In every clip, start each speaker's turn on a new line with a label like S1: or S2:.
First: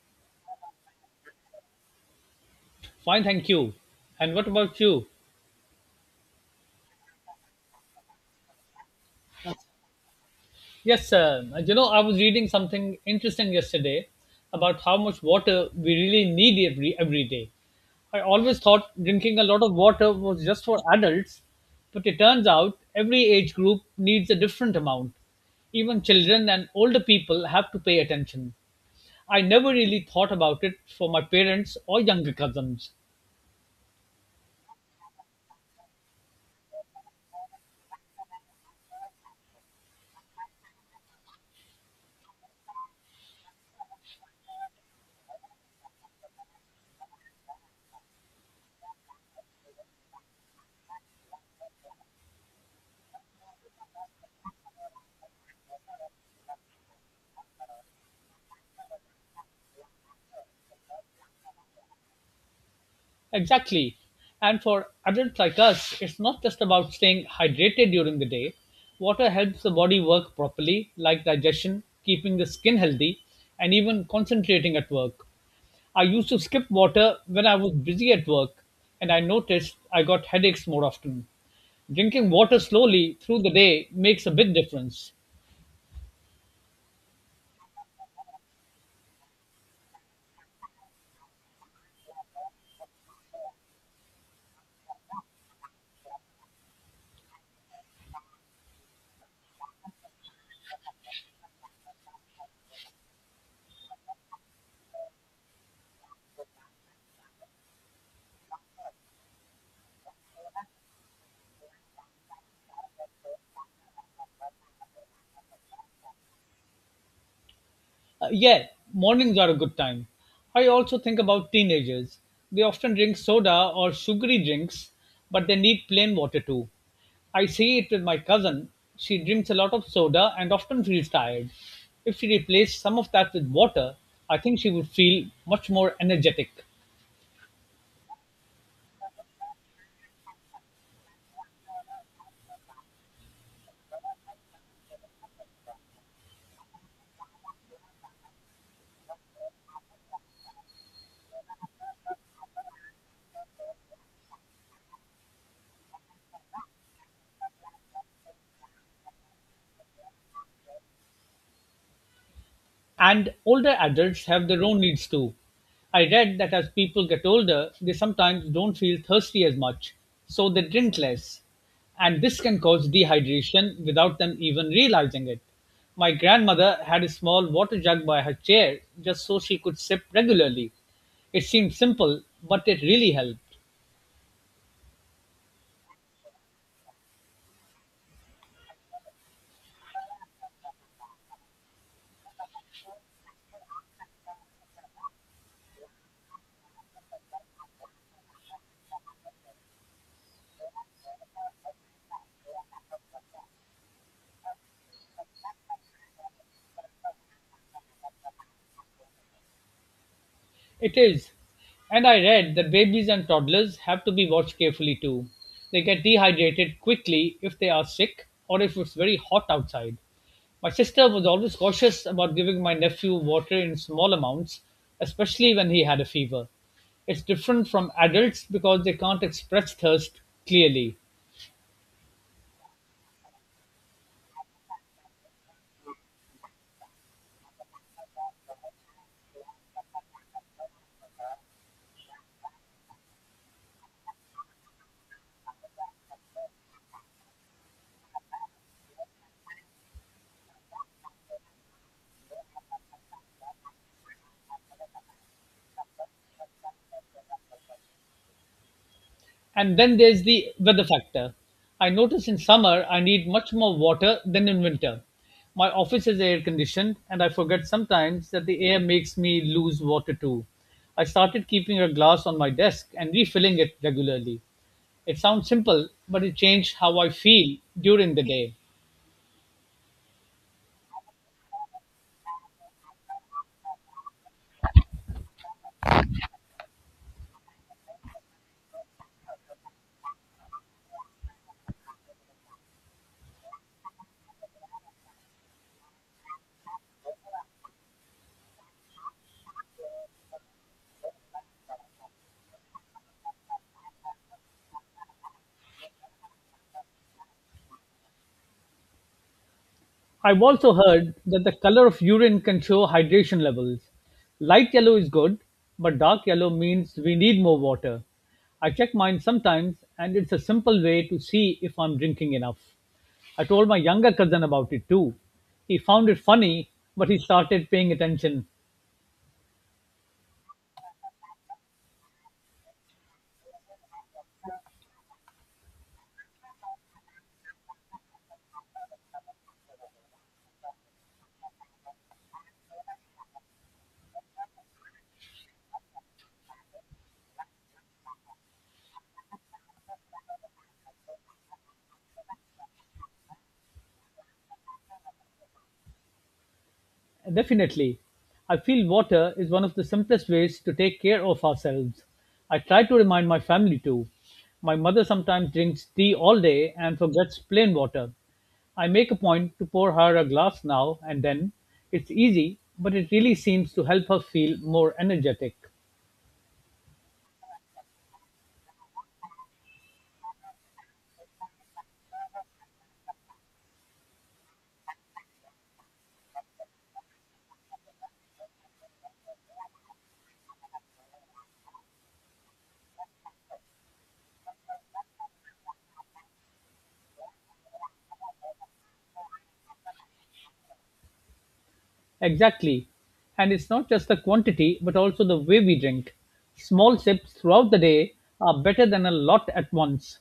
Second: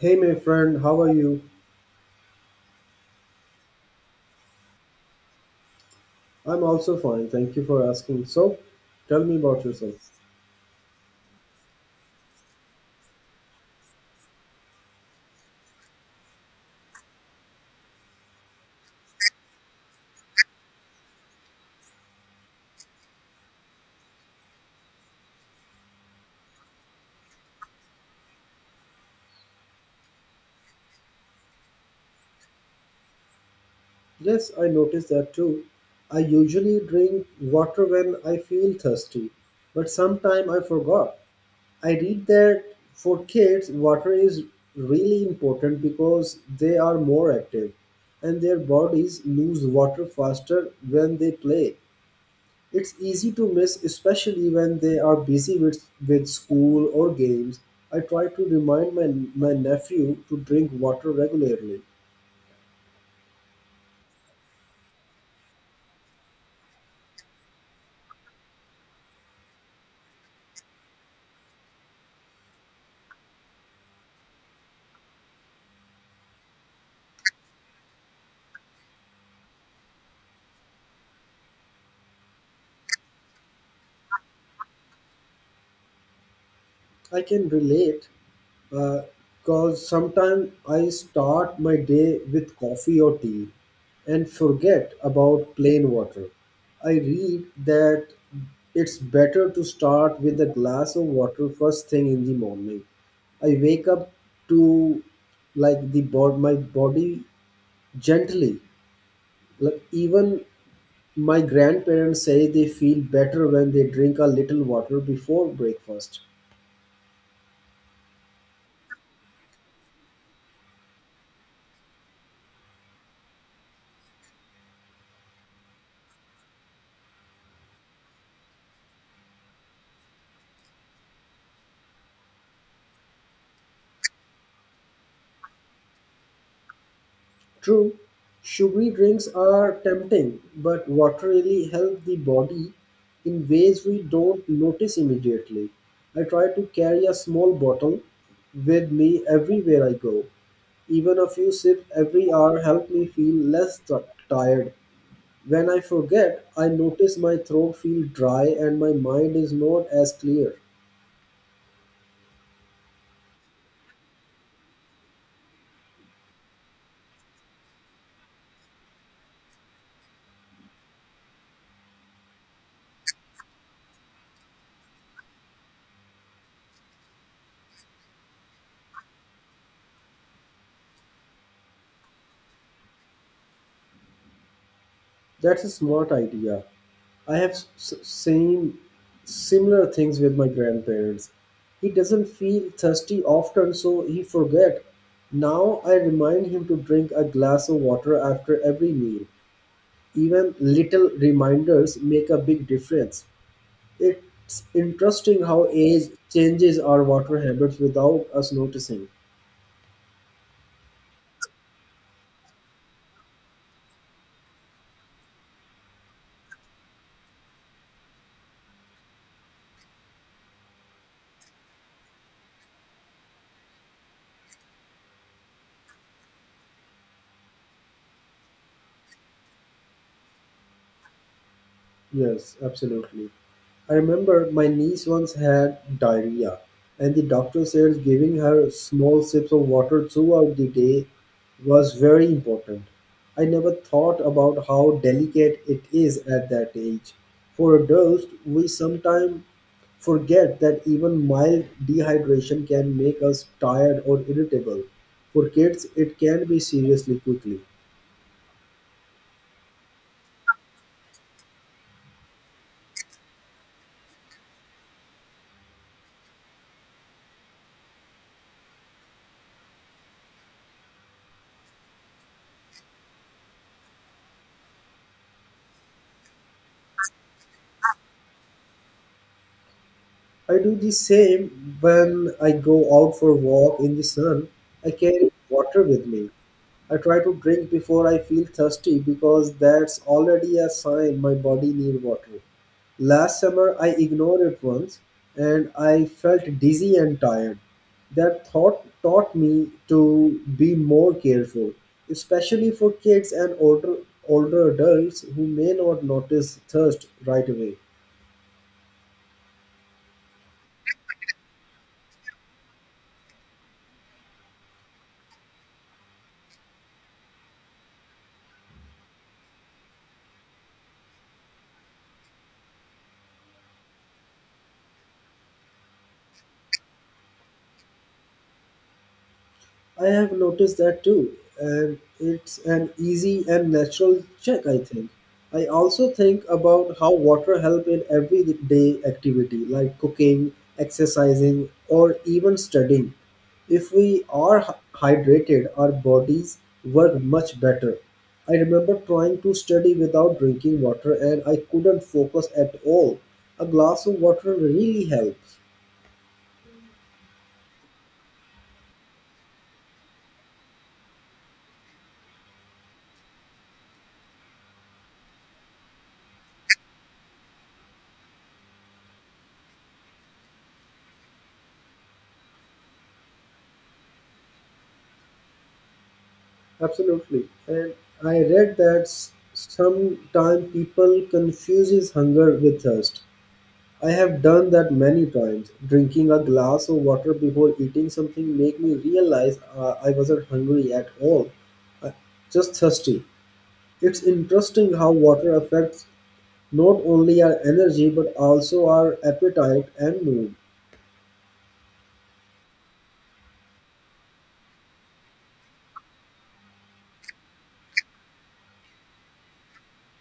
S1: Hey, my friend, how are you?
S2: Fine, thank you. And what about you?
S1: I'm also fine, thank you for asking. So, tell me about yourself.
S2: I was reading something interesting yesterday about how much water we really need every day. I always thought drinking a lot of water was just for adults, but it turns out every age group needs a different amount. Even children and older people have to pay attention. I never really thought about it for my parents or younger cousins.
S1: Yes, I noticed that too. I usually drink water when I feel thirsty, but sometimes I forgot. I read that for kids, water is really important because they are more active and their bodies lose water faster when they play. It's easy to miss, especially when they are busy with school or games. I try to remind my nephew to drink water regularly.
S2: Exactly. And for adults like us, it's not just about staying hydrated during the day. Water helps the body work properly, like digestion, keeping the skin healthy, and even concentrating at work. I used to skip water when I was busy at work, and I noticed I got headaches more often. Drinking water slowly through the day makes a big difference.
S1: I can relate because sometimes I start my day with coffee or tea and forget about plain water. I read that it's better to start with a glass of water first thing in the morning. I wake up to like the bod my body gently, like even my grandparents say they feel better when they drink a little water before breakfast.
S2: Yeah, mornings are a good time. I also think about teenagers. They often drink soda or sugary drinks, but they need plain water too. I see it with my cousin. She drinks a lot of soda and often feels tired. If she replaced some of that with water, I think she would feel much more energetic.
S1: True, sugary drinks are tempting, but water really helps the body in ways we don't notice immediately. I try to carry a small bottle with me everywhere I go. Even a few sips every hour help me feel less tired. When I forget, I notice my throat feel dry and my mind is not as clear.
S2: And older adults have their own needs too. I read that as people get older, they sometimes don't feel thirsty as much, so they drink less. And this can cause dehydration without them even realizing it. My grandmother had a small water jug by her chair just so she could sip regularly. It seemed simple, but it really helped.
S1: That's a smart idea. I have same similar things with my grandparents. He doesn't feel thirsty often, so he forget. Now I remind him to drink a glass of water after every meal. Even little reminders make a big difference. It's interesting how age changes our water habits without us noticing.
S2: It is. And I read that babies and toddlers have to be watched carefully too. They get dehydrated quickly if they are sick or if it's very hot outside. My sister was always cautious about giving my nephew water in small amounts, especially when he had a fever. It's different from adults because they can't express thirst clearly.
S1: Yes, absolutely. I remember my niece once had diarrhea, and the doctor said giving her small sips of water throughout the day was very important. I never thought about how delicate it is at that age. For adults, we sometimes forget that even mild dehydration can make us tired or irritable. For kids, it can be seriously quickly.
S2: And then there's the weather factor. I notice in summer I need much more water than in winter. My office is air conditioned, and I forget sometimes that the air makes me lose water too. I started keeping a glass on my desk and refilling it regularly. It sounds simple, but it changed how I feel during the day.
S1: I do the same when I go out for a walk in the sun. I carry water with me. I try to drink before I feel thirsty because that's already a sign my body needs water. Last summer I ignored it once and I felt dizzy and tired. That thought taught me to be more careful, especially for kids and older adults who may not notice thirst right away.
S2: I've also heard that the color of urine can show hydration levels. Light yellow is good, but dark yellow means we need more water. I check mine sometimes, and it's a simple way to see if I'm drinking enough. I told my younger cousin about it too. He found it funny, but he started paying attention.
S1: I have noticed that too, and it's an easy and natural check, I think. I also think about how water helps in everyday activity like cooking, exercising, or even studying. If we are hydrated, our bodies work much better. I remember trying to study without drinking water and I couldn't focus at all. A glass of water really helps.
S2: Definitely. I feel water is one of the simplest ways to take care of ourselves. I try to remind my family too. My mother sometimes drinks tea all day and forgets plain water. I make a point to pour her a glass now and then. It's easy, but it really seems to help her feel more energetic.
S1: Absolutely. And I read that sometime people confuses hunger with thirst. I have done that many times. Drinking a glass of water before eating something make me realize I wasn't hungry at all, uh, just thirsty. It's interesting how water affects not only our energy but also our appetite and mood.
S2: Exactly. And it's not just the quantity, but also the way we drink. Small sips throughout the day are better than a lot at once.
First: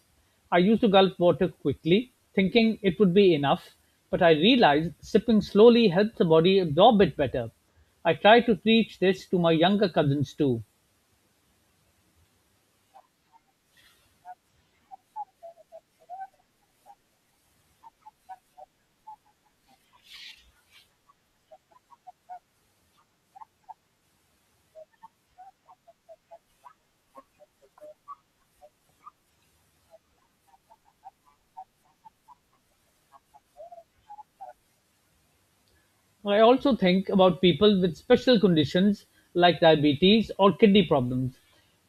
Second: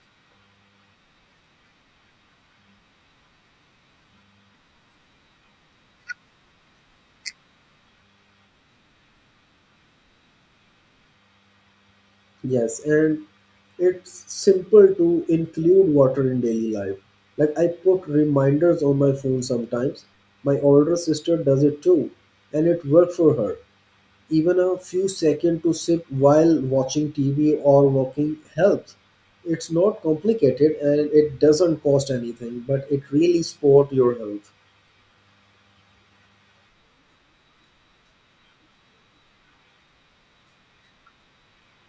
S2: I used to gulp water quickly, thinking it would be enough, but I realized sipping slowly helps the body absorb it better. I try to teach this to my younger cousins too.
S1: Yes, and it's simple to include water in daily life. Like I put reminders on my phone sometimes. My older sister does it too, and it worked for her. Even a few seconds to sip while watching TV or walking helps. It's not complicated and it doesn't cost anything, but it really support your health.
S2: I also think about people with special conditions like diabetes or kidney problems.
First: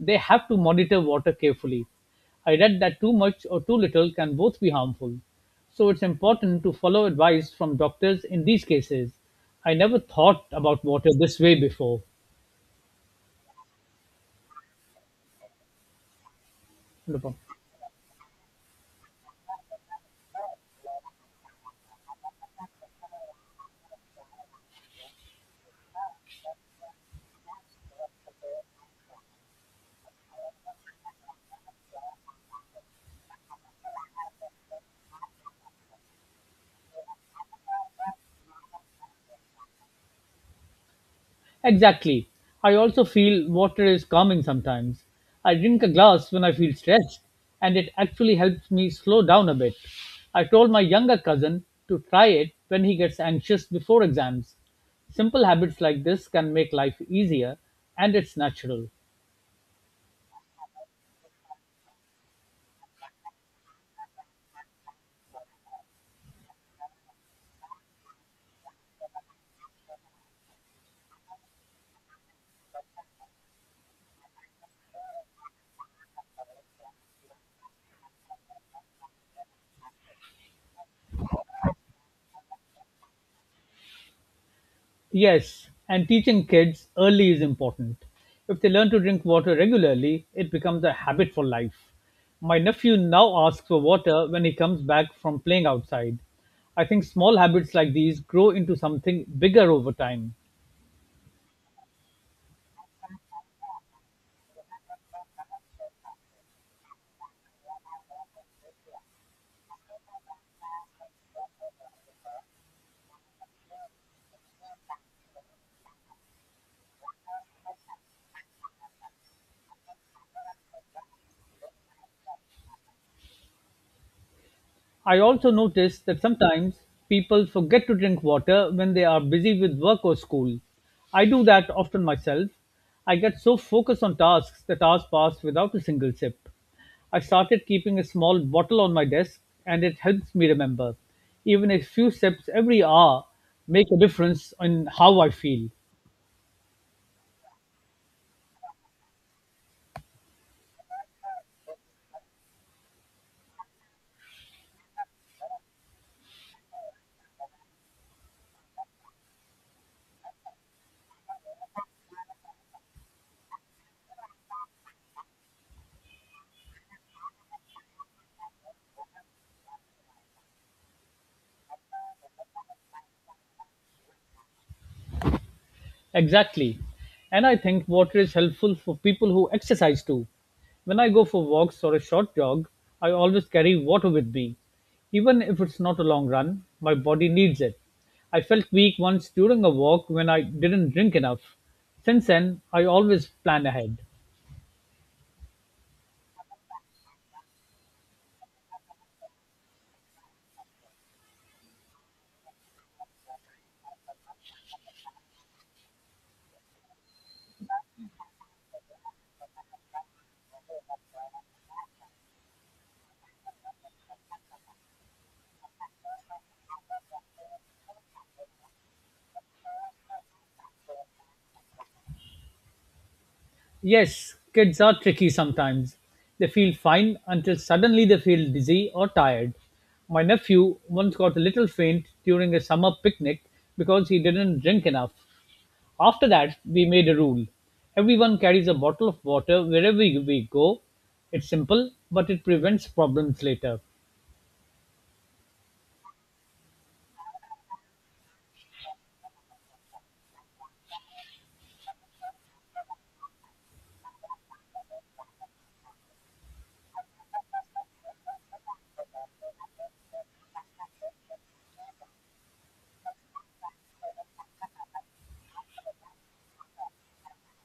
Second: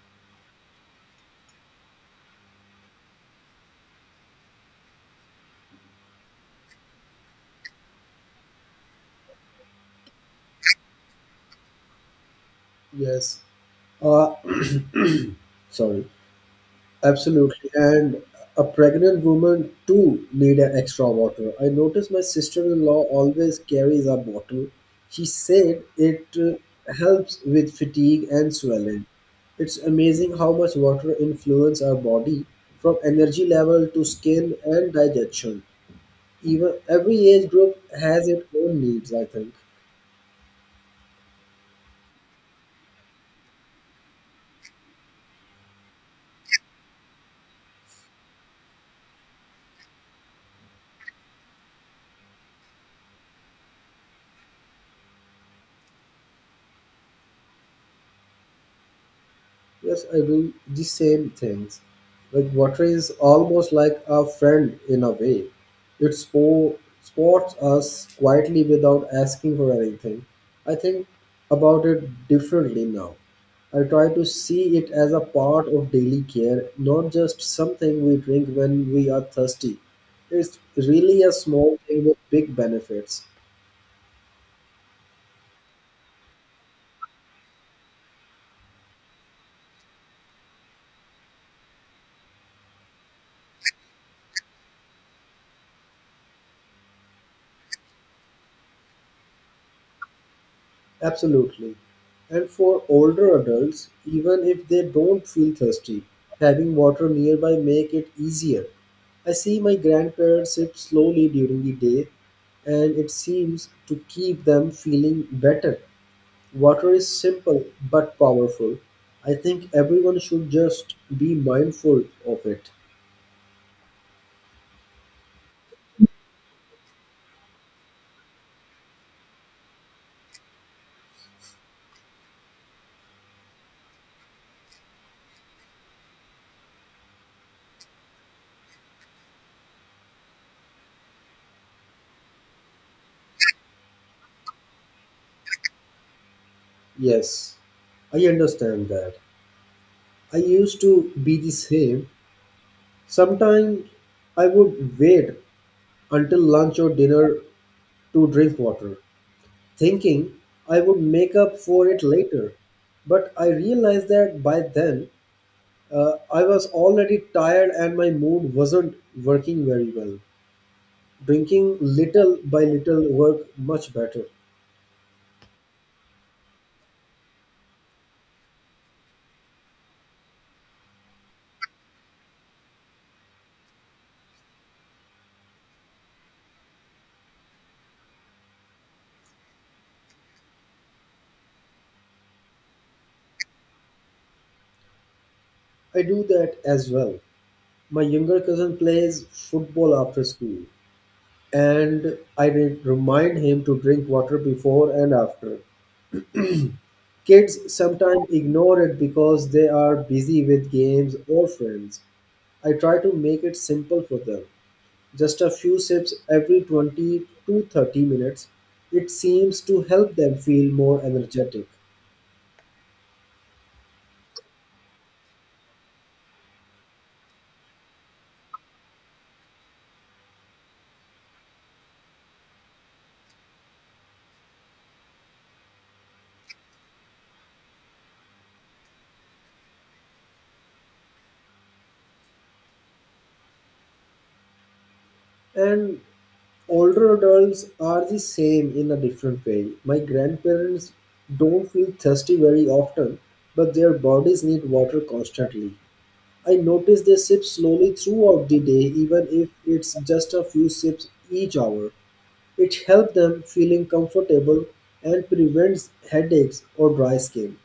S2: They have to monitor water carefully. I read that too much or too little can both be harmful. So it's important to follow advice from doctors in these cases. I never thought about water this way before.
S1: Yes. Uh, sorry.
S2: No problem.
S1: Absolutely. And a pregnant woman too need an extra water. I noticed my sister-in-law always carries a bottle. She said it helps with fatigue and swelling. It's amazing how much water influence our body from energy level to skin and digestion. Even every age group has its own needs, I think.
S2: Exactly. I also feel water is calming sometimes. I drink a glass when I feel stressed, and it actually helps me slow down a bit. I told my younger cousin to try it when he gets anxious before exams. Simple habits like this can make life easier, and it's natural.
S1: Yes, I do the same things. Like water is almost like a friend in a way. It sports us quietly without asking for anything. I think about it differently now. I try to see it as a part of daily care, not just something we drink when we are thirsty. It's really a small thing with big benefits.
S2: Yes, and teaching kids early is important. If they learn to drink water regularly, it becomes a habit for life. My nephew now asks for water when he comes back from playing outside. I think small habits like these grow into something bigger over time.
S1: Absolutely. And for older adults, even if they don't feel thirsty, having water nearby make it easier. I see my grandparents sip slowly during the day and it seems to keep them feeling better. Water is simple but powerful. I think everyone should just be mindful of it.
S2: I also notice that sometimes people forget to drink water when they are busy with work or school. I do that often myself. I get so focused on tasks that hours pass without a single sip. I started keeping a small bottle on my desk and it helps me remember. Even a few sips every hour make a difference in how I feel.
S1: Yes, I understand that. I used to be the same. Sometimes I would wait until lunch or dinner to drink water, thinking I would make up for it later. But I realized that by then I was already tired and my mood wasn't working very well. Drinking little by little worked much better.
S2: Exactly. And I think water is helpful for people who exercise too. When I go for walks or a short jog, I always carry water with me. Even if it's not a long run, my body needs it. I felt weak once during a walk when I didn't drink enough. Since then, I always plan ahead.
S1: I do that as well. My younger cousin plays football after school, and I remind him to drink water before and after. Kids sometimes ignore it because they are busy with games or friends. I try to make it simple for them. Just a few sips every 20 to 30 minutes. It seems to help them feel more energetic.
S2: Yes, kids are tricky sometimes. They feel fine until suddenly they feel dizzy or tired. My nephew once got a little faint during a summer picnic because he didn't drink enough. After that, we made a rule. Everyone carries a bottle of water wherever we go. It's simple, but it prevents problems later.
S1: And older adults are the same in a different way. My grandparents don't feel thirsty very often, but their bodies need water constantly. I notice they sip slowly throughout the day, even if it's just a few sips each hour. It helps them feeling comfortable and prevents headaches or dry skin.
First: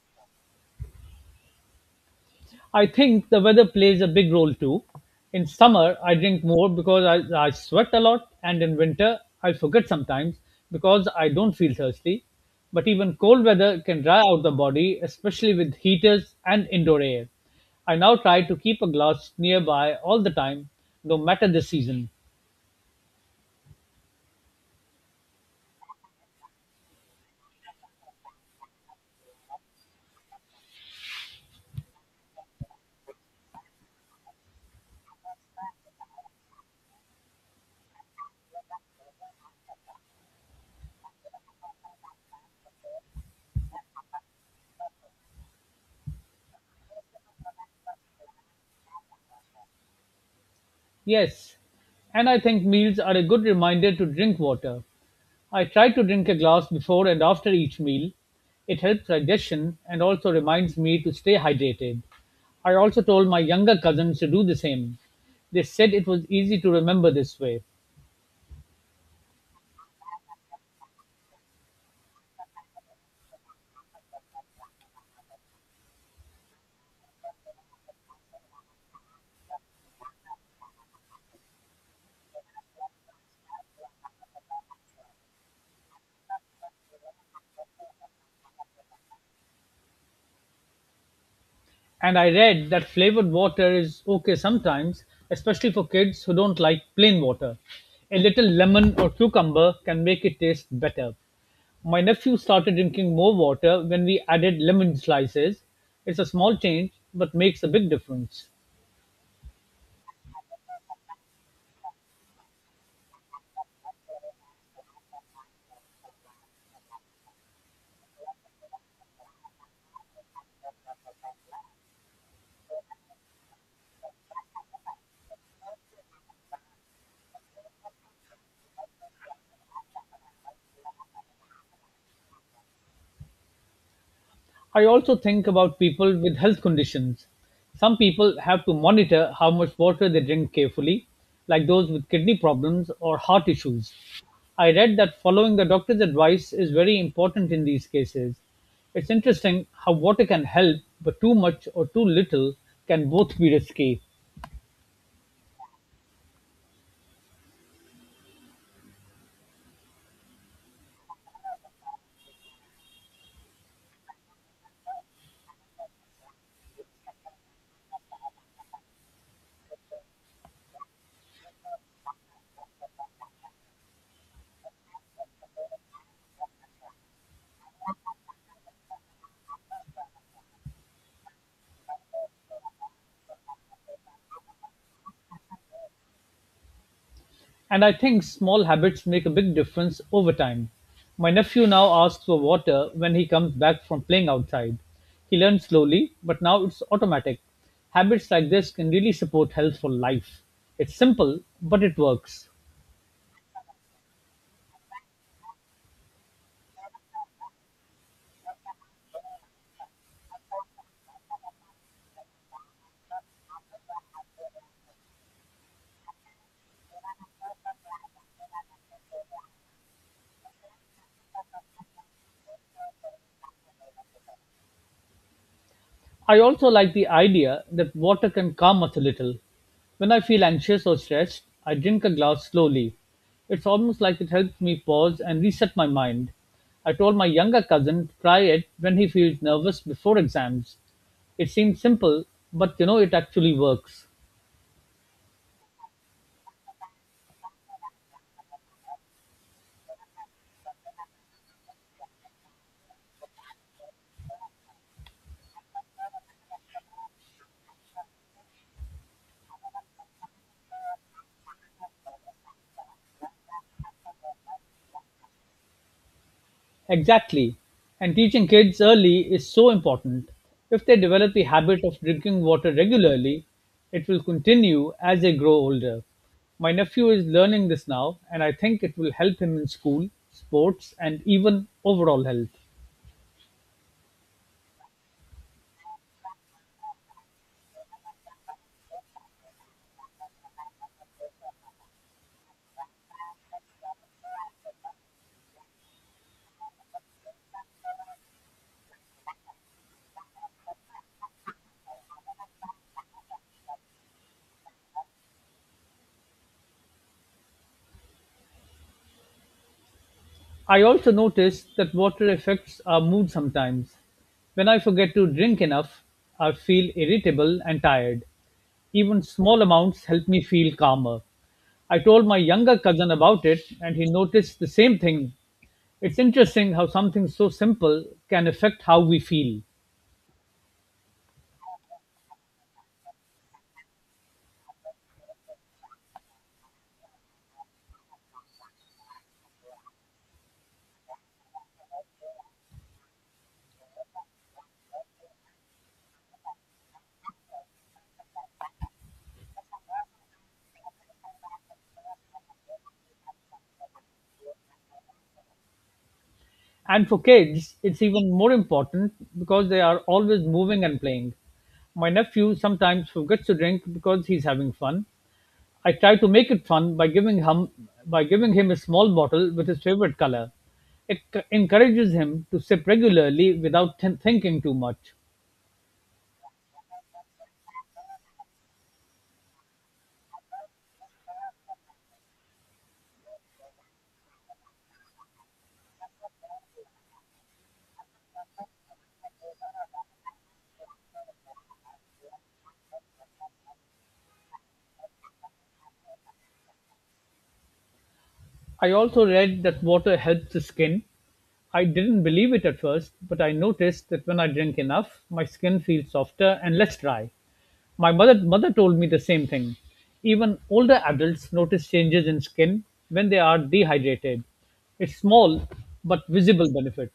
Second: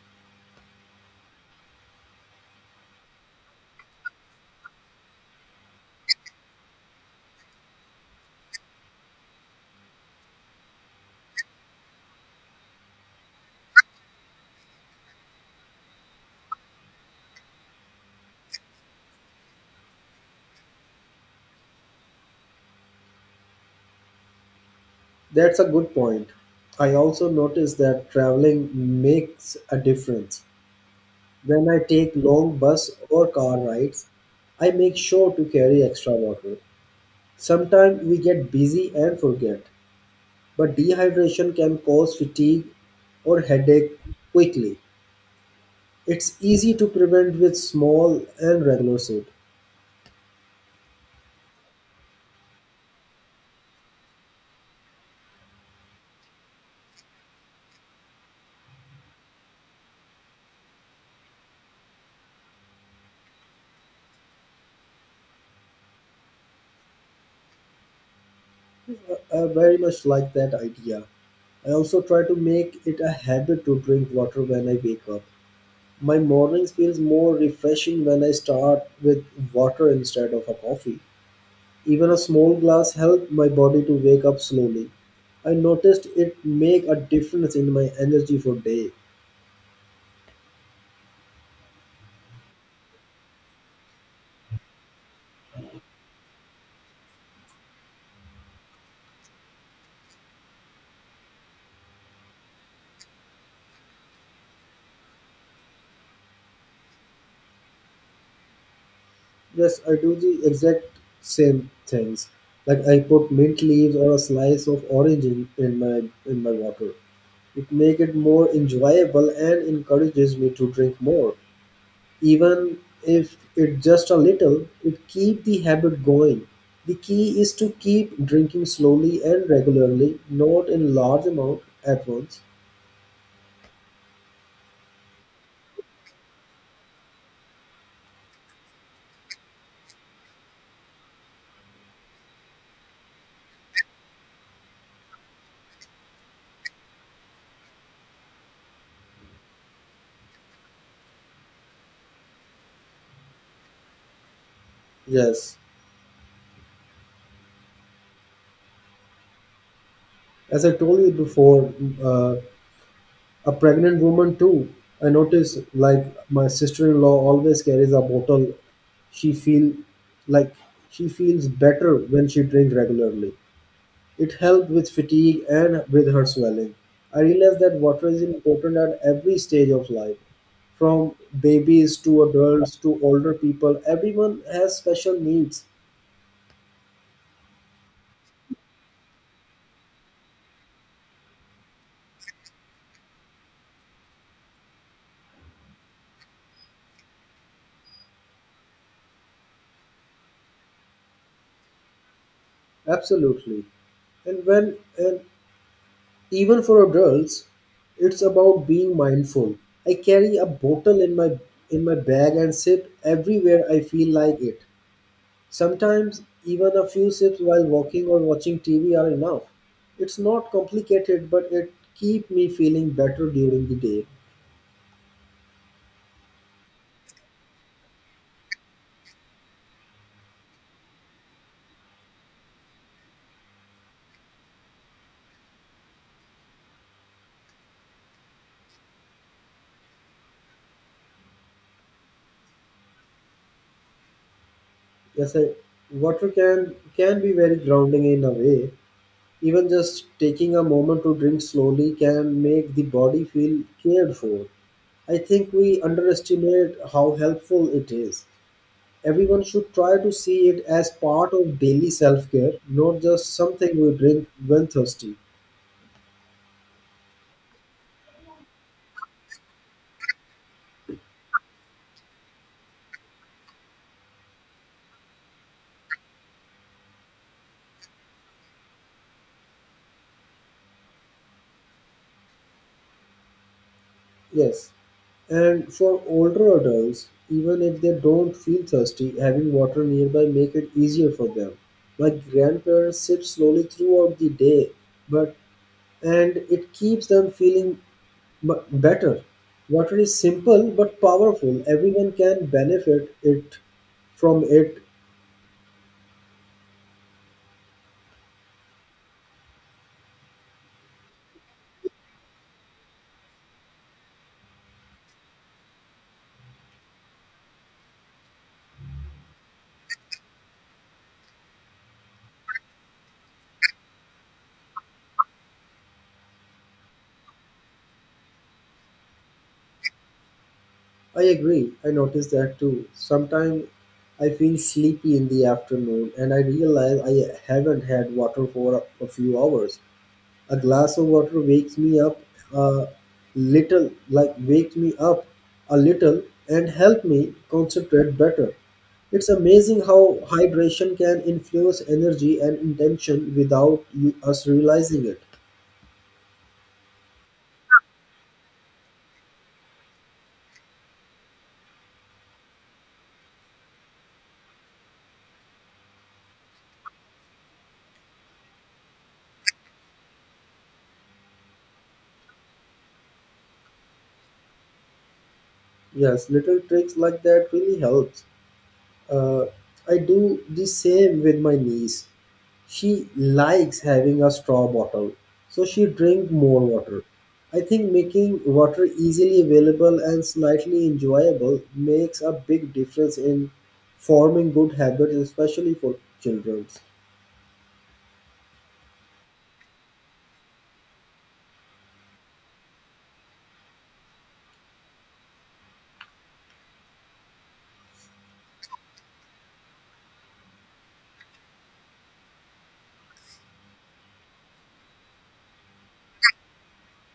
S2: I think the weather plays a big role too. In summer, I drink more because I sweat a lot, and in winter, I forget sometimes because I don't feel thirsty. But even cold weather can dry out the body, especially with heaters and indoor air. I now try to keep a glass nearby all the time, no matter the season.
S1: That's a good point. I also notice that traveling makes a difference. When I take long bus or car rides, I make sure to carry extra water. Sometimes we get busy and forget, but dehydration can cause fatigue or headache quickly. It's easy to prevent with small and regular sleep.
S2: Yes, and I think meals are a good reminder to drink water. I try to drink a glass before and after each meal. It helps digestion and also reminds me to stay hydrated. I also told my younger cousins to do the same. They said it was easy to remember this way.
S1: I very much like that idea. I also try to make it a habit to drink water when I wake up. My mornings feels more refreshing when I start with water instead of a coffee. Even a small glass helped my body to wake up slowly. I noticed it make a difference in my energy for day.
S2: And I read that flavored water is okay sometimes, especially for kids who don't like plain water. A little lemon or cucumber can make it taste better. My nephew started drinking more water when we added lemon slices. It's a small change, but makes a big difference.
S1: Yes, I do the exact same things. Like I put mint leaves or a slice of orange in my water. It makes it more enjoyable and encourages me to drink more. Even if it's just a little, it keeps the habit going. The key is to keep drinking slowly and regularly, not in large amount at once.
S2: I also think about people with health conditions. Some people have to monitor how much water they drink carefully, like those with kidney problems or heart issues. I read that following the doctor's advice is very important in these cases. It's interesting how water can help, but too much or too little can both be risky.
S1: Yes, as I told you before, uh, a pregnant woman too. I notice like my sister-in-law always carries a bottle. She feel like she feels better when she drinks regularly. It helped with fatigue and with her swelling. I realized that water is important at every stage of life. From babies to adults to older people, everyone has special needs.
S2: And I think small habits make a big difference over time. My nephew now asks for water when he comes back from playing outside. He learned slowly, but now it's automatic. Habits like this can really support health for life. It's simple, but it works.
S1: Absolutely. And even for adults, it's about being mindful. I carry a bottle in my bag and sip everywhere I feel like it. Sometimes even a few sips while walking or watching TV are enough. It's not complicated, but it keep me feeling better during the day.
S2: I also like the idea that water can calm us a little. When I feel anxious or stressed, I drink a glass slowly. It's almost like it helps me pause and reset my mind. I told my younger cousin to try it when he feels nervous before exams. It seems simple, but it actually works.
S1: Yes, I, Water can be very grounding in a way. Even just taking a moment to drink slowly can make the body feel cared for. I think we underestimate how helpful it is. Everyone should try to see it as part of daily self care, not just something we drink when thirsty.
S2: Exactly. And teaching kids early is so important. If they develop the habit of drinking water regularly, it will continue as they grow older. My nephew is learning this now, and I think it will help him in school, sports, and even overall health.
S1: Yes, and for older adults, even if they don't feel thirsty, having water nearby make it easier for them. My grandparents sip slowly throughout the day, but and it keeps them feeling better. Water is simple but powerful. Everyone can benefit it from it.
S2: I also noticed that water affects our mood sometimes. When I forget to drink enough, I feel irritable and tired. Even small amounts help me feel calmer. I told my younger cousin about it, and he noticed the same thing. It's interesting how something so simple can affect how we feel.
S1: I agree. I notice that too. Sometimes I feel sleepy in the afternoon and I realize I haven't had water for a few hours. A glass of water wakes me up a little, like wakes me up a little and help me concentrate better. It's amazing how hydration can influence energy and intention without us realizing it.
S2: And for kids, it's even more important because they are always moving and playing. My nephew sometimes forgets to drink because he's having fun. I try to make it fun by giving him a small bottle with his favorite color. It encourages him to sip regularly without thinking too much.
S1: Yes, little tricks like that really helps. Uh, I do the same with my niece. She likes having a straw bottle, so she drink more water. I think making water easily available and slightly enjoyable makes a big difference in forming good habits, especially for children.
S2: I also read that water helps the skin. I didn't believe it at first, but I noticed that when I drink enough, my skin feels softer and less dry. My mother told me the same thing. Even older adults notice changes in skin when they are dehydrated. It's small but visible benefit.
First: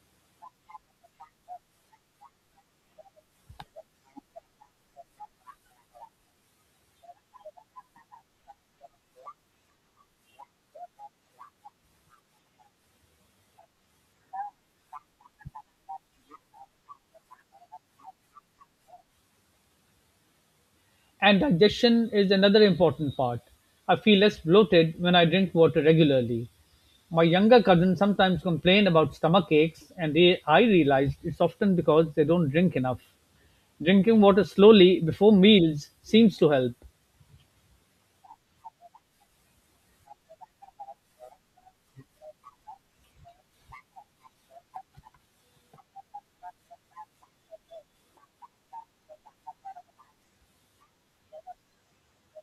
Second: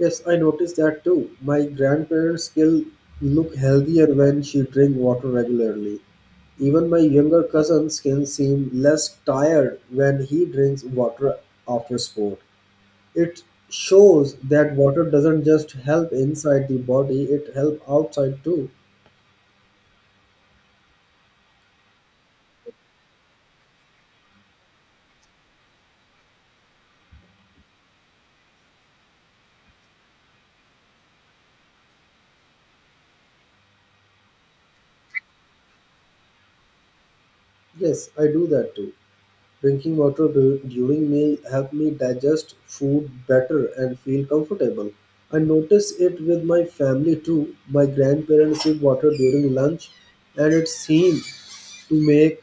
S1: Yes, I noticed that too. My grandparents still look healthier when she drink water regularly. Even my younger cousins can seem less tired when he drinks water after sport. It shows that water doesn't just help inside the body, it helps outside too.
S2: And digestion is another important part. I feel less bloated when I drink water regularly. My younger cousins sometimes complain about stomach aches, and I realized it's often because they don't drink enough. Drinking water slowly before meals seems to help.
S1: Yes, I do that too. Drinking water during meal help me digest food better and feel comfortable. I notice it with my family too. My grandparents sip water during lunch and to make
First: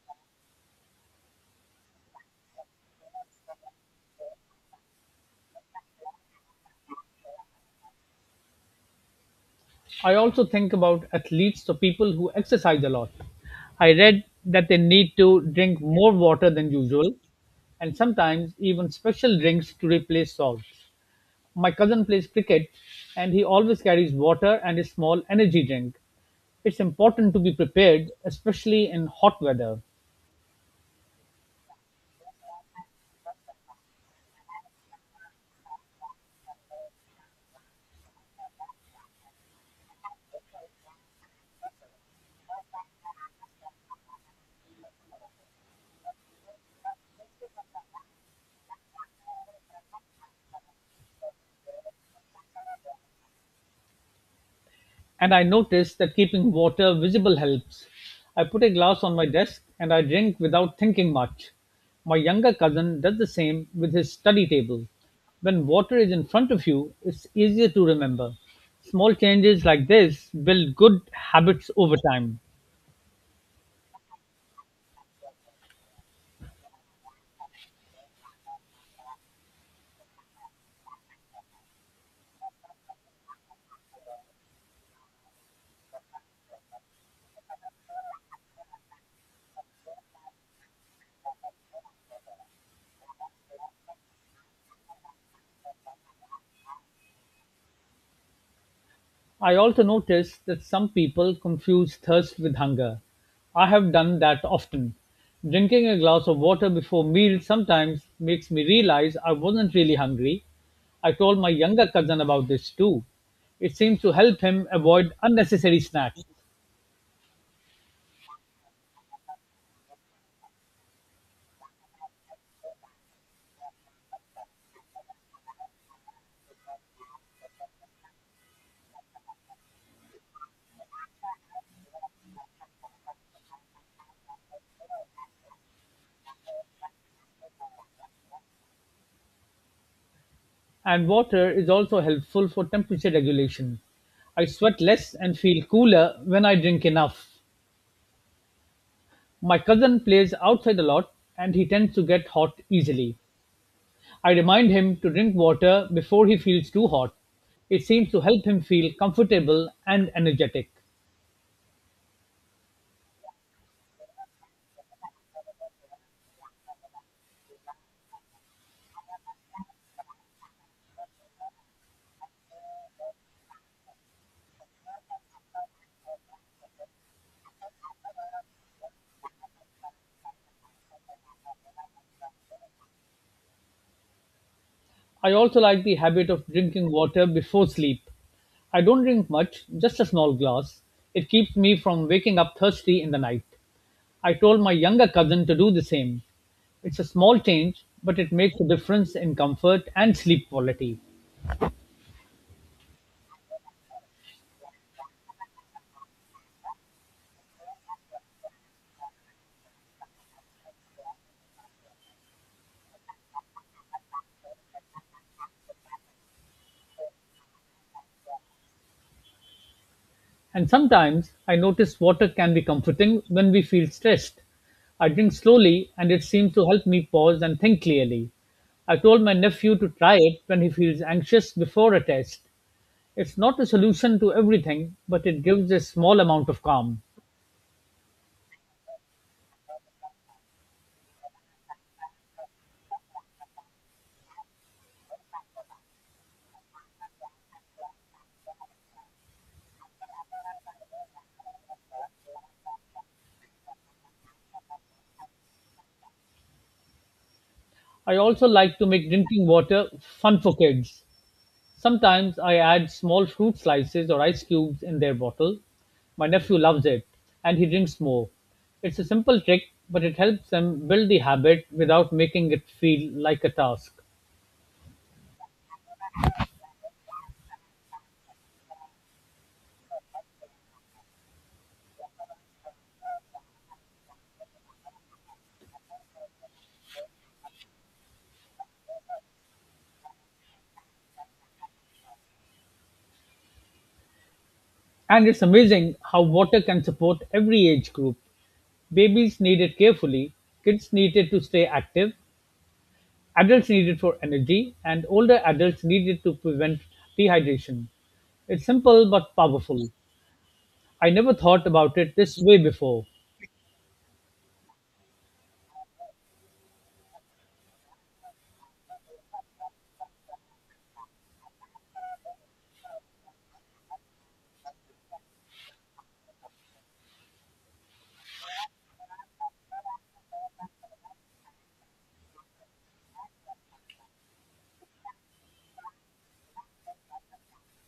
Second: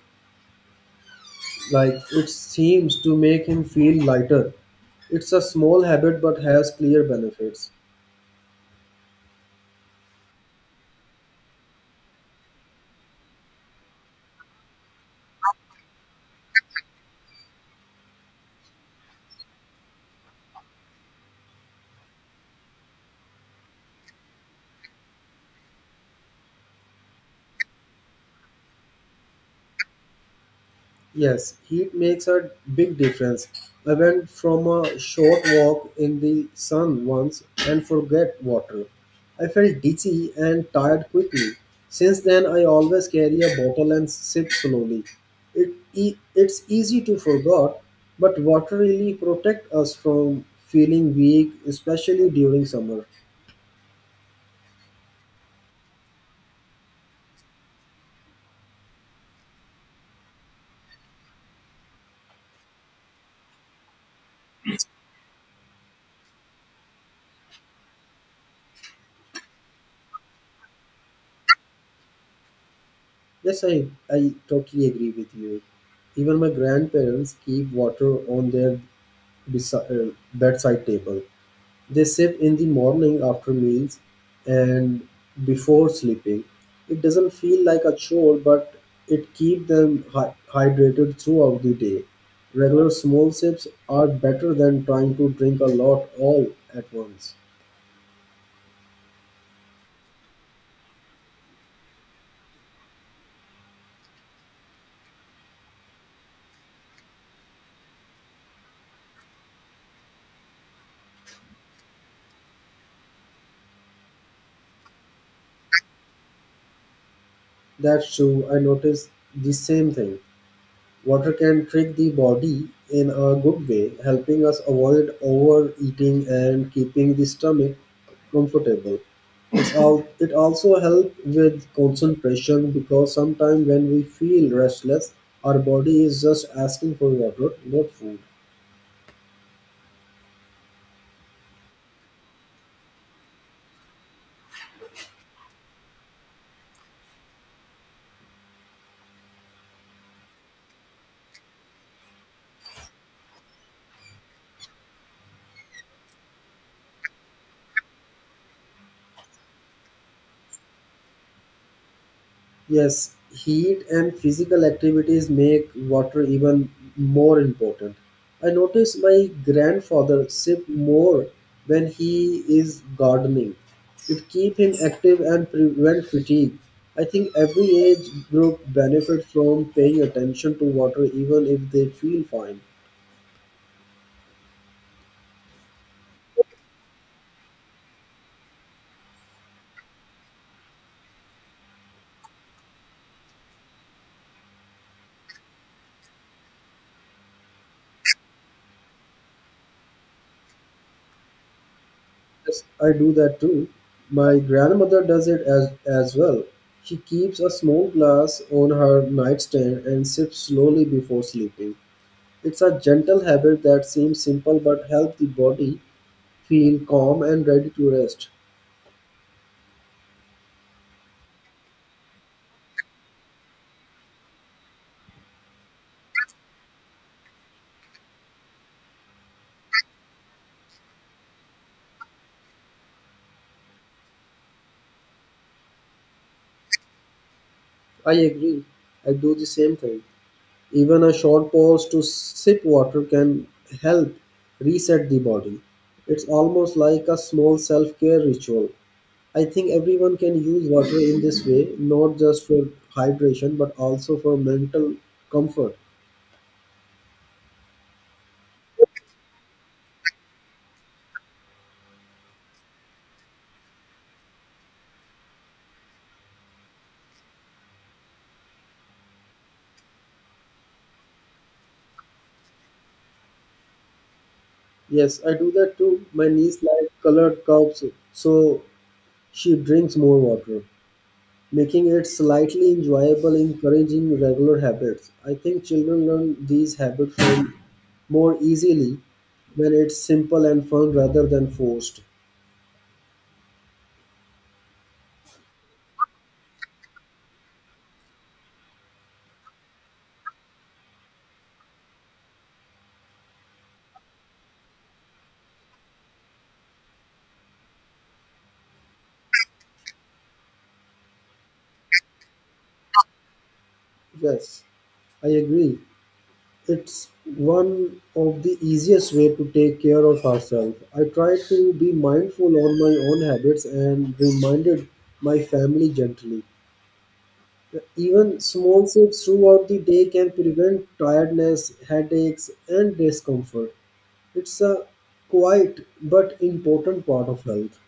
S1: it seems to make him feel lighter. It's a small habit but has clear benefits.
S2: I also think about athletes or people who exercise a lot. I read that they need to drink more water than usual and sometimes even special drinks to replace salts. My cousin plays cricket and he always carries water and a small energy drink. It's important to be prepared, especially in hot weather.
S1: Yes, heat makes a big difference. I went from a short walk in the sun once and forget water. I felt dizzy and tired quickly. Since then, I always carry a bottle and sip slowly. It's easy to forget, but water really protect us from feeling weak, especially during summer.
S2: And I noticed that keeping water visible helps. I put a glass on my desk and I drink without thinking much. My younger cousin does the same with his study table. When water is in front of you, it's easier to remember. Small changes like this build good habits over time.
S1: Yes, I totally agree with you. Even my grandparents keep water on their bedside table. They sip in the morning after meals and before sleeping. It doesn't feel like a chore, but it keeps them hydrated throughout the day. Regular small sips are better than trying to drink a lot all at once.
S2: I also notice that some people confuse thirst with hunger. I have done that often. Drinking a glass of water before meals sometimes makes me realize I wasn't really hungry. I told my younger cousin about this too. It seems to help him avoid unnecessary snacks.
S1: That's true. I noticed the same thing. Water can trick the body in a good way, helping us avoid overeating and keeping the stomach comfortable. It also helps with concentration because sometimes when we feel restless, our body is just asking for water, not food.
S2: And water is also helpful for temperature regulation. I sweat less and feel cooler when I drink enough. My cousin plays outside a lot and he tends to get hot easily. I remind him to drink water before he feels too hot. It seems to help him feel comfortable and energetic.
S1: Yes, heat and physical activities make water even more important. I notice my grandfather sip more when he is gardening. It keeps him active and prevent fatigue. I think every age group benefits from paying attention to water even if they feel fine.
S2: I also like the habit of drinking water before sleep. I don't drink much, just a small glass. It keeps me from waking up thirsty in the night. I told my younger cousin to do the same. It's a small change, but it makes a difference in comfort and sleep quality.
S1: Yes, I do that too. My grandmother does it as well. She keeps a small glass on her nightstand and sips slowly before sleeping. It's a gentle habit that seems simple but helps the body feel calm and ready to rest.
S2: And sometimes I notice water can be comforting when we feel stressed. I drink slowly and it seems to help me pause and think clearly. I told my nephew to try it when he feels anxious before a test. It's not a solution to everything, but it gives a small amount of calm.
S1: I agree. I do the same thing. Even a short pause to sip water can help reset the body. It's almost like a small self-care ritual. I think everyone can use water in this way, not just for hydration, but also for mental comfort.
S2: I also like to make drinking water fun for kids. Sometimes I add small fruit slices or ice cubes in their bottle. My nephew loves it and he drinks more. It's a simple trick, but it helps them build the habit without making it feel like a task.
S1: Yes, I do that too. My niece likes colored cups, so she drinks more water, making it slightly enjoyable, encouraging regular habits. I think children learn these habits from more easily when it's simple and fun rather than forced.
S2: And it's amazing how water can support every age group. Babies need it carefully, kids need it to stay active, adults need it for energy, and older adults need it to prevent dehydration. It's simple but powerful. I never thought about it this way before.
S1: Yes, I agree. It's one of the easiest way to take care of ourselves. I try to be mindful on my own habits and reminded my family gently. Even small shifts throughout the day can prevent tiredness, headaches, and discomfort. It's a quiet but important part of health.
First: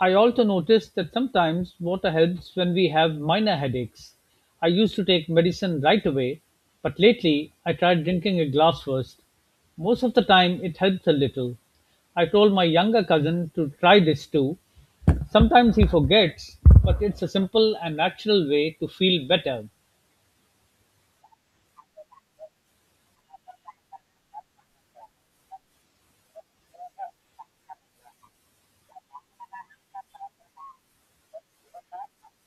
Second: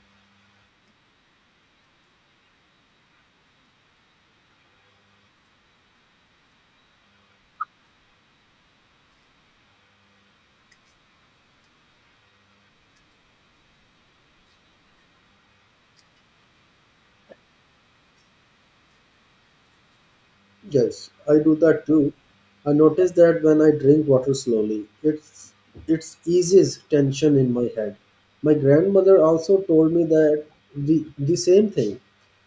S2: I also noticed that sometimes water helps when we have minor headaches. I used to take medicine right away, but lately I tried drinking a glass first. Most of the time it helps a little. I told my younger cousin to try this too. Sometimes he forgets, but it's a simple and natural way to feel better.
S1: Yes, I do that too. I notice that when I drink water slowly, it's eases tension in my head. My grandmother also told me that the same thing.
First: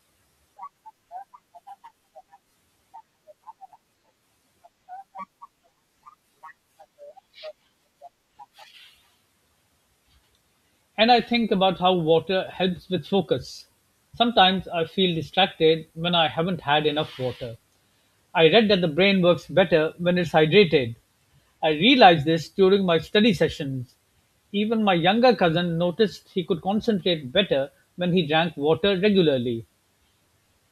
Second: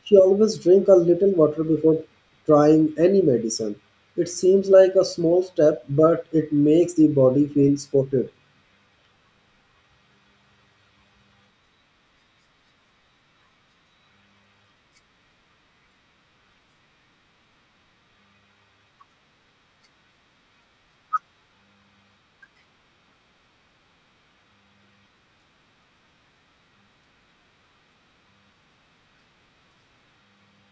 S1: She always drink a little water before trying any medicine. It seems like a small step, but it makes the body feel supported.
S2: And I think about how water helps with focus. Sometimes I feel distracted when I haven't had enough water. I read that the brain works better when it's hydrated. I realized this during my study sessions. Even my younger cousin noticed he could concentrate better when he drank water regularly.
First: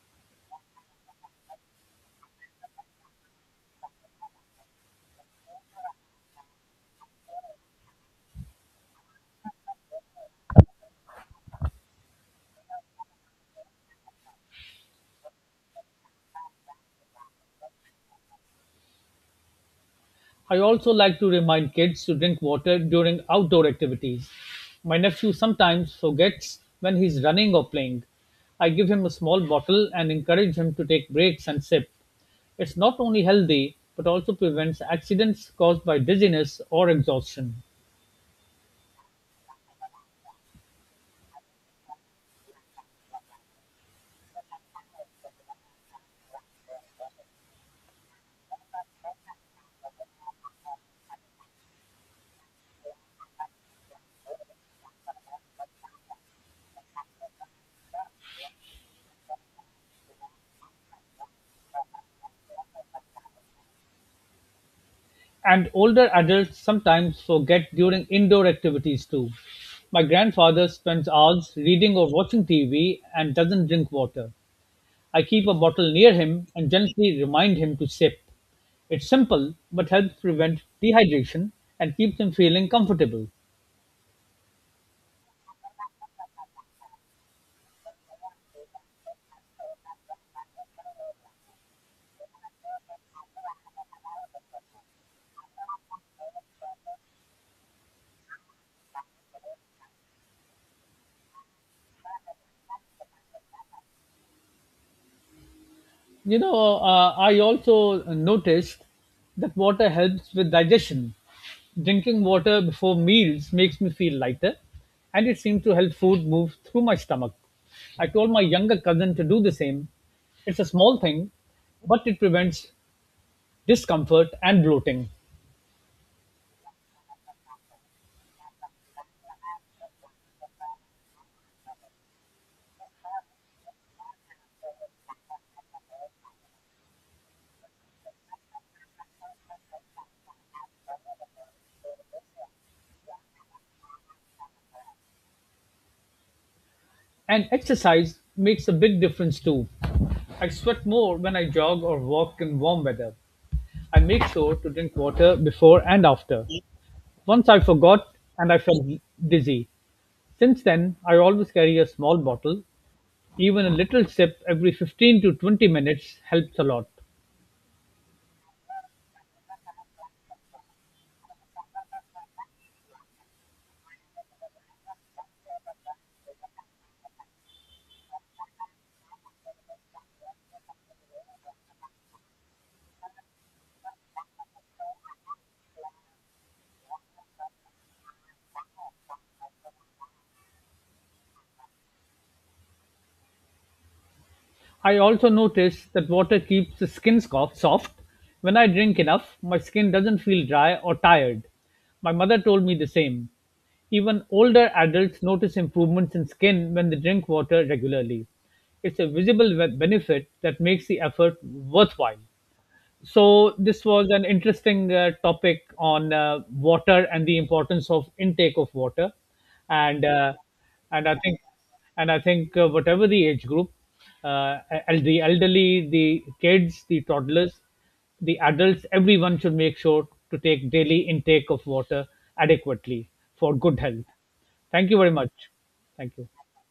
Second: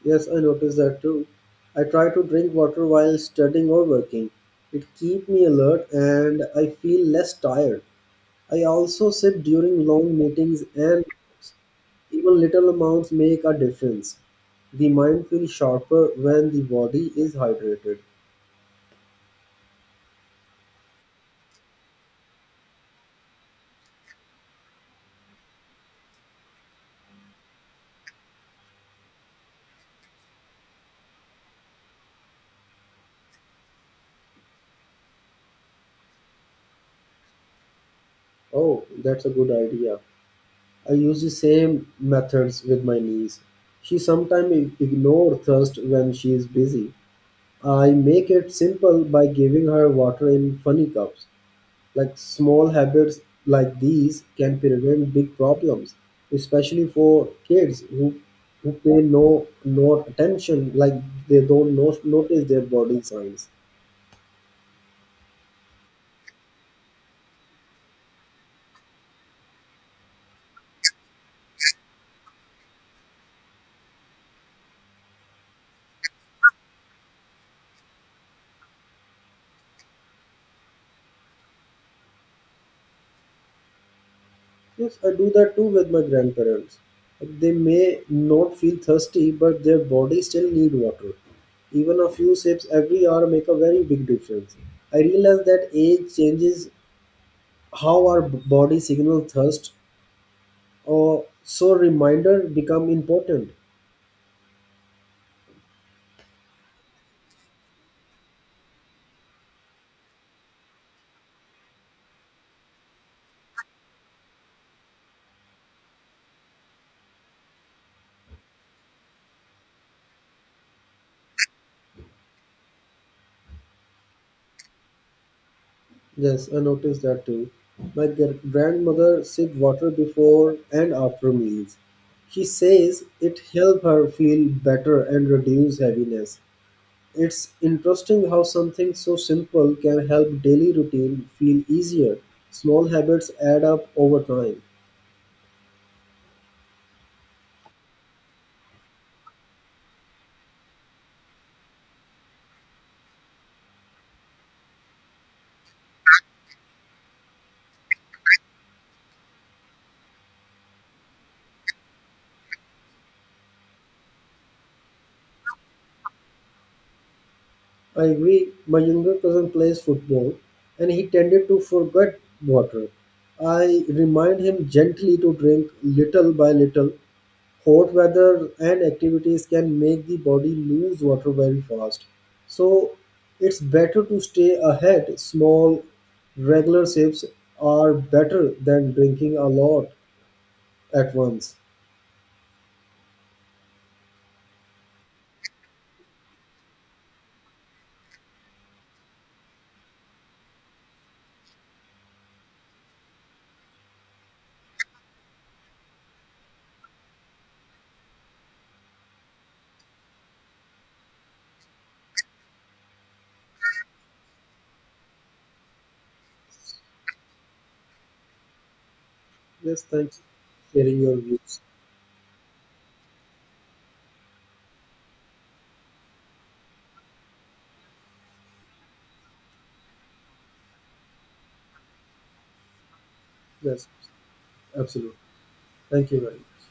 S1: Yes, I notice that too. I try to drink water while studying or working. It keeps me alert and I feel less tired. I also sip during long meetings and even little amounts make a difference. The mind feels sharper when the body is hydrated.
S2: I also like to remind kids to drink water during outdoor activities. My nephew sometimes forgets when he's running or playing. I give him a small bottle and encourage him to take breaks and sip. It's not only healthy, but also prevents accidents caused by dizziness or exhaustion.
S1: Oh, that's a good idea. I use the same methods with my niece. She sometimes ignores thirst when she is busy. I make it simple by giving her water in funny cups. Like small habits like these can prevent big problems, especially for kids who pay no attention, like they don't no, notice their body signs.
S2: And older adults sometimes forget during indoor activities too. My grandfather spends hours reading or watching TV and doesn't drink water. I keep a bottle near him and gently remind him to sip. It's simple but helps prevent dehydration and keeps him feeling comfortable.
S1: Yes, I do that too with my grandparents. Like, they may not feel thirsty, but their body still need water. Even a few sips every hour make a very big difference. I realize that age changes how our body signals thirst, or so reminder become important.
S2: I also noticed that water helps with digestion. Drinking water before meals makes me feel lighter, and it seems to help food move through my stomach. I told my younger cousin to do the same. It's a small thing, but it prevents discomfort and bloating.
S1: Yes, I noticed that too. My grandmother sipped water before and after meals. She says it helped her feel better and reduce heaviness. It's interesting how something so simple can help daily routine feel easier. Small habits add up over time.
S2: And exercise makes a big difference too. I sweat more when I jog or walk in warm weather. I make sure to drink water before and after. Once I forgot and I felt dizzy. Since then, I always carry a small bottle. Even a little sip every 15 to 20 minutes helps a lot.
S1: I agree, my younger cousin plays football and he tended to forget water. I remind him gently to drink little by little. Hot weather and activities can make the body lose water very fast, so it's better to stay ahead. Small regular sips are better than drinking a lot at once.
S2: I also noticed that water keeps the soft. When I drink enough, my skin doesn't feel dry or tired. My mother told me the same. Even older adults notice improvements in skin when they drink water regularly. It's a benefit that makes the effort worthwhile. So, this was an interesting topic on water and the importance of intake of water,
S1: Yes,
S2: and
S1: thanks
S2: uh,
S1: for sharing
S2: and
S1: your
S2: I think
S1: views.
S2: and I think whatever the age group, uh, the elderly, the kids, the toddlers, the adults, everyone should make sure to take daily intake of water adequately for good
S1: Yes,
S2: health. Thank you very
S1: absolutely.
S2: much.
S1: Thank
S2: Thank
S1: you
S2: you.
S1: very much.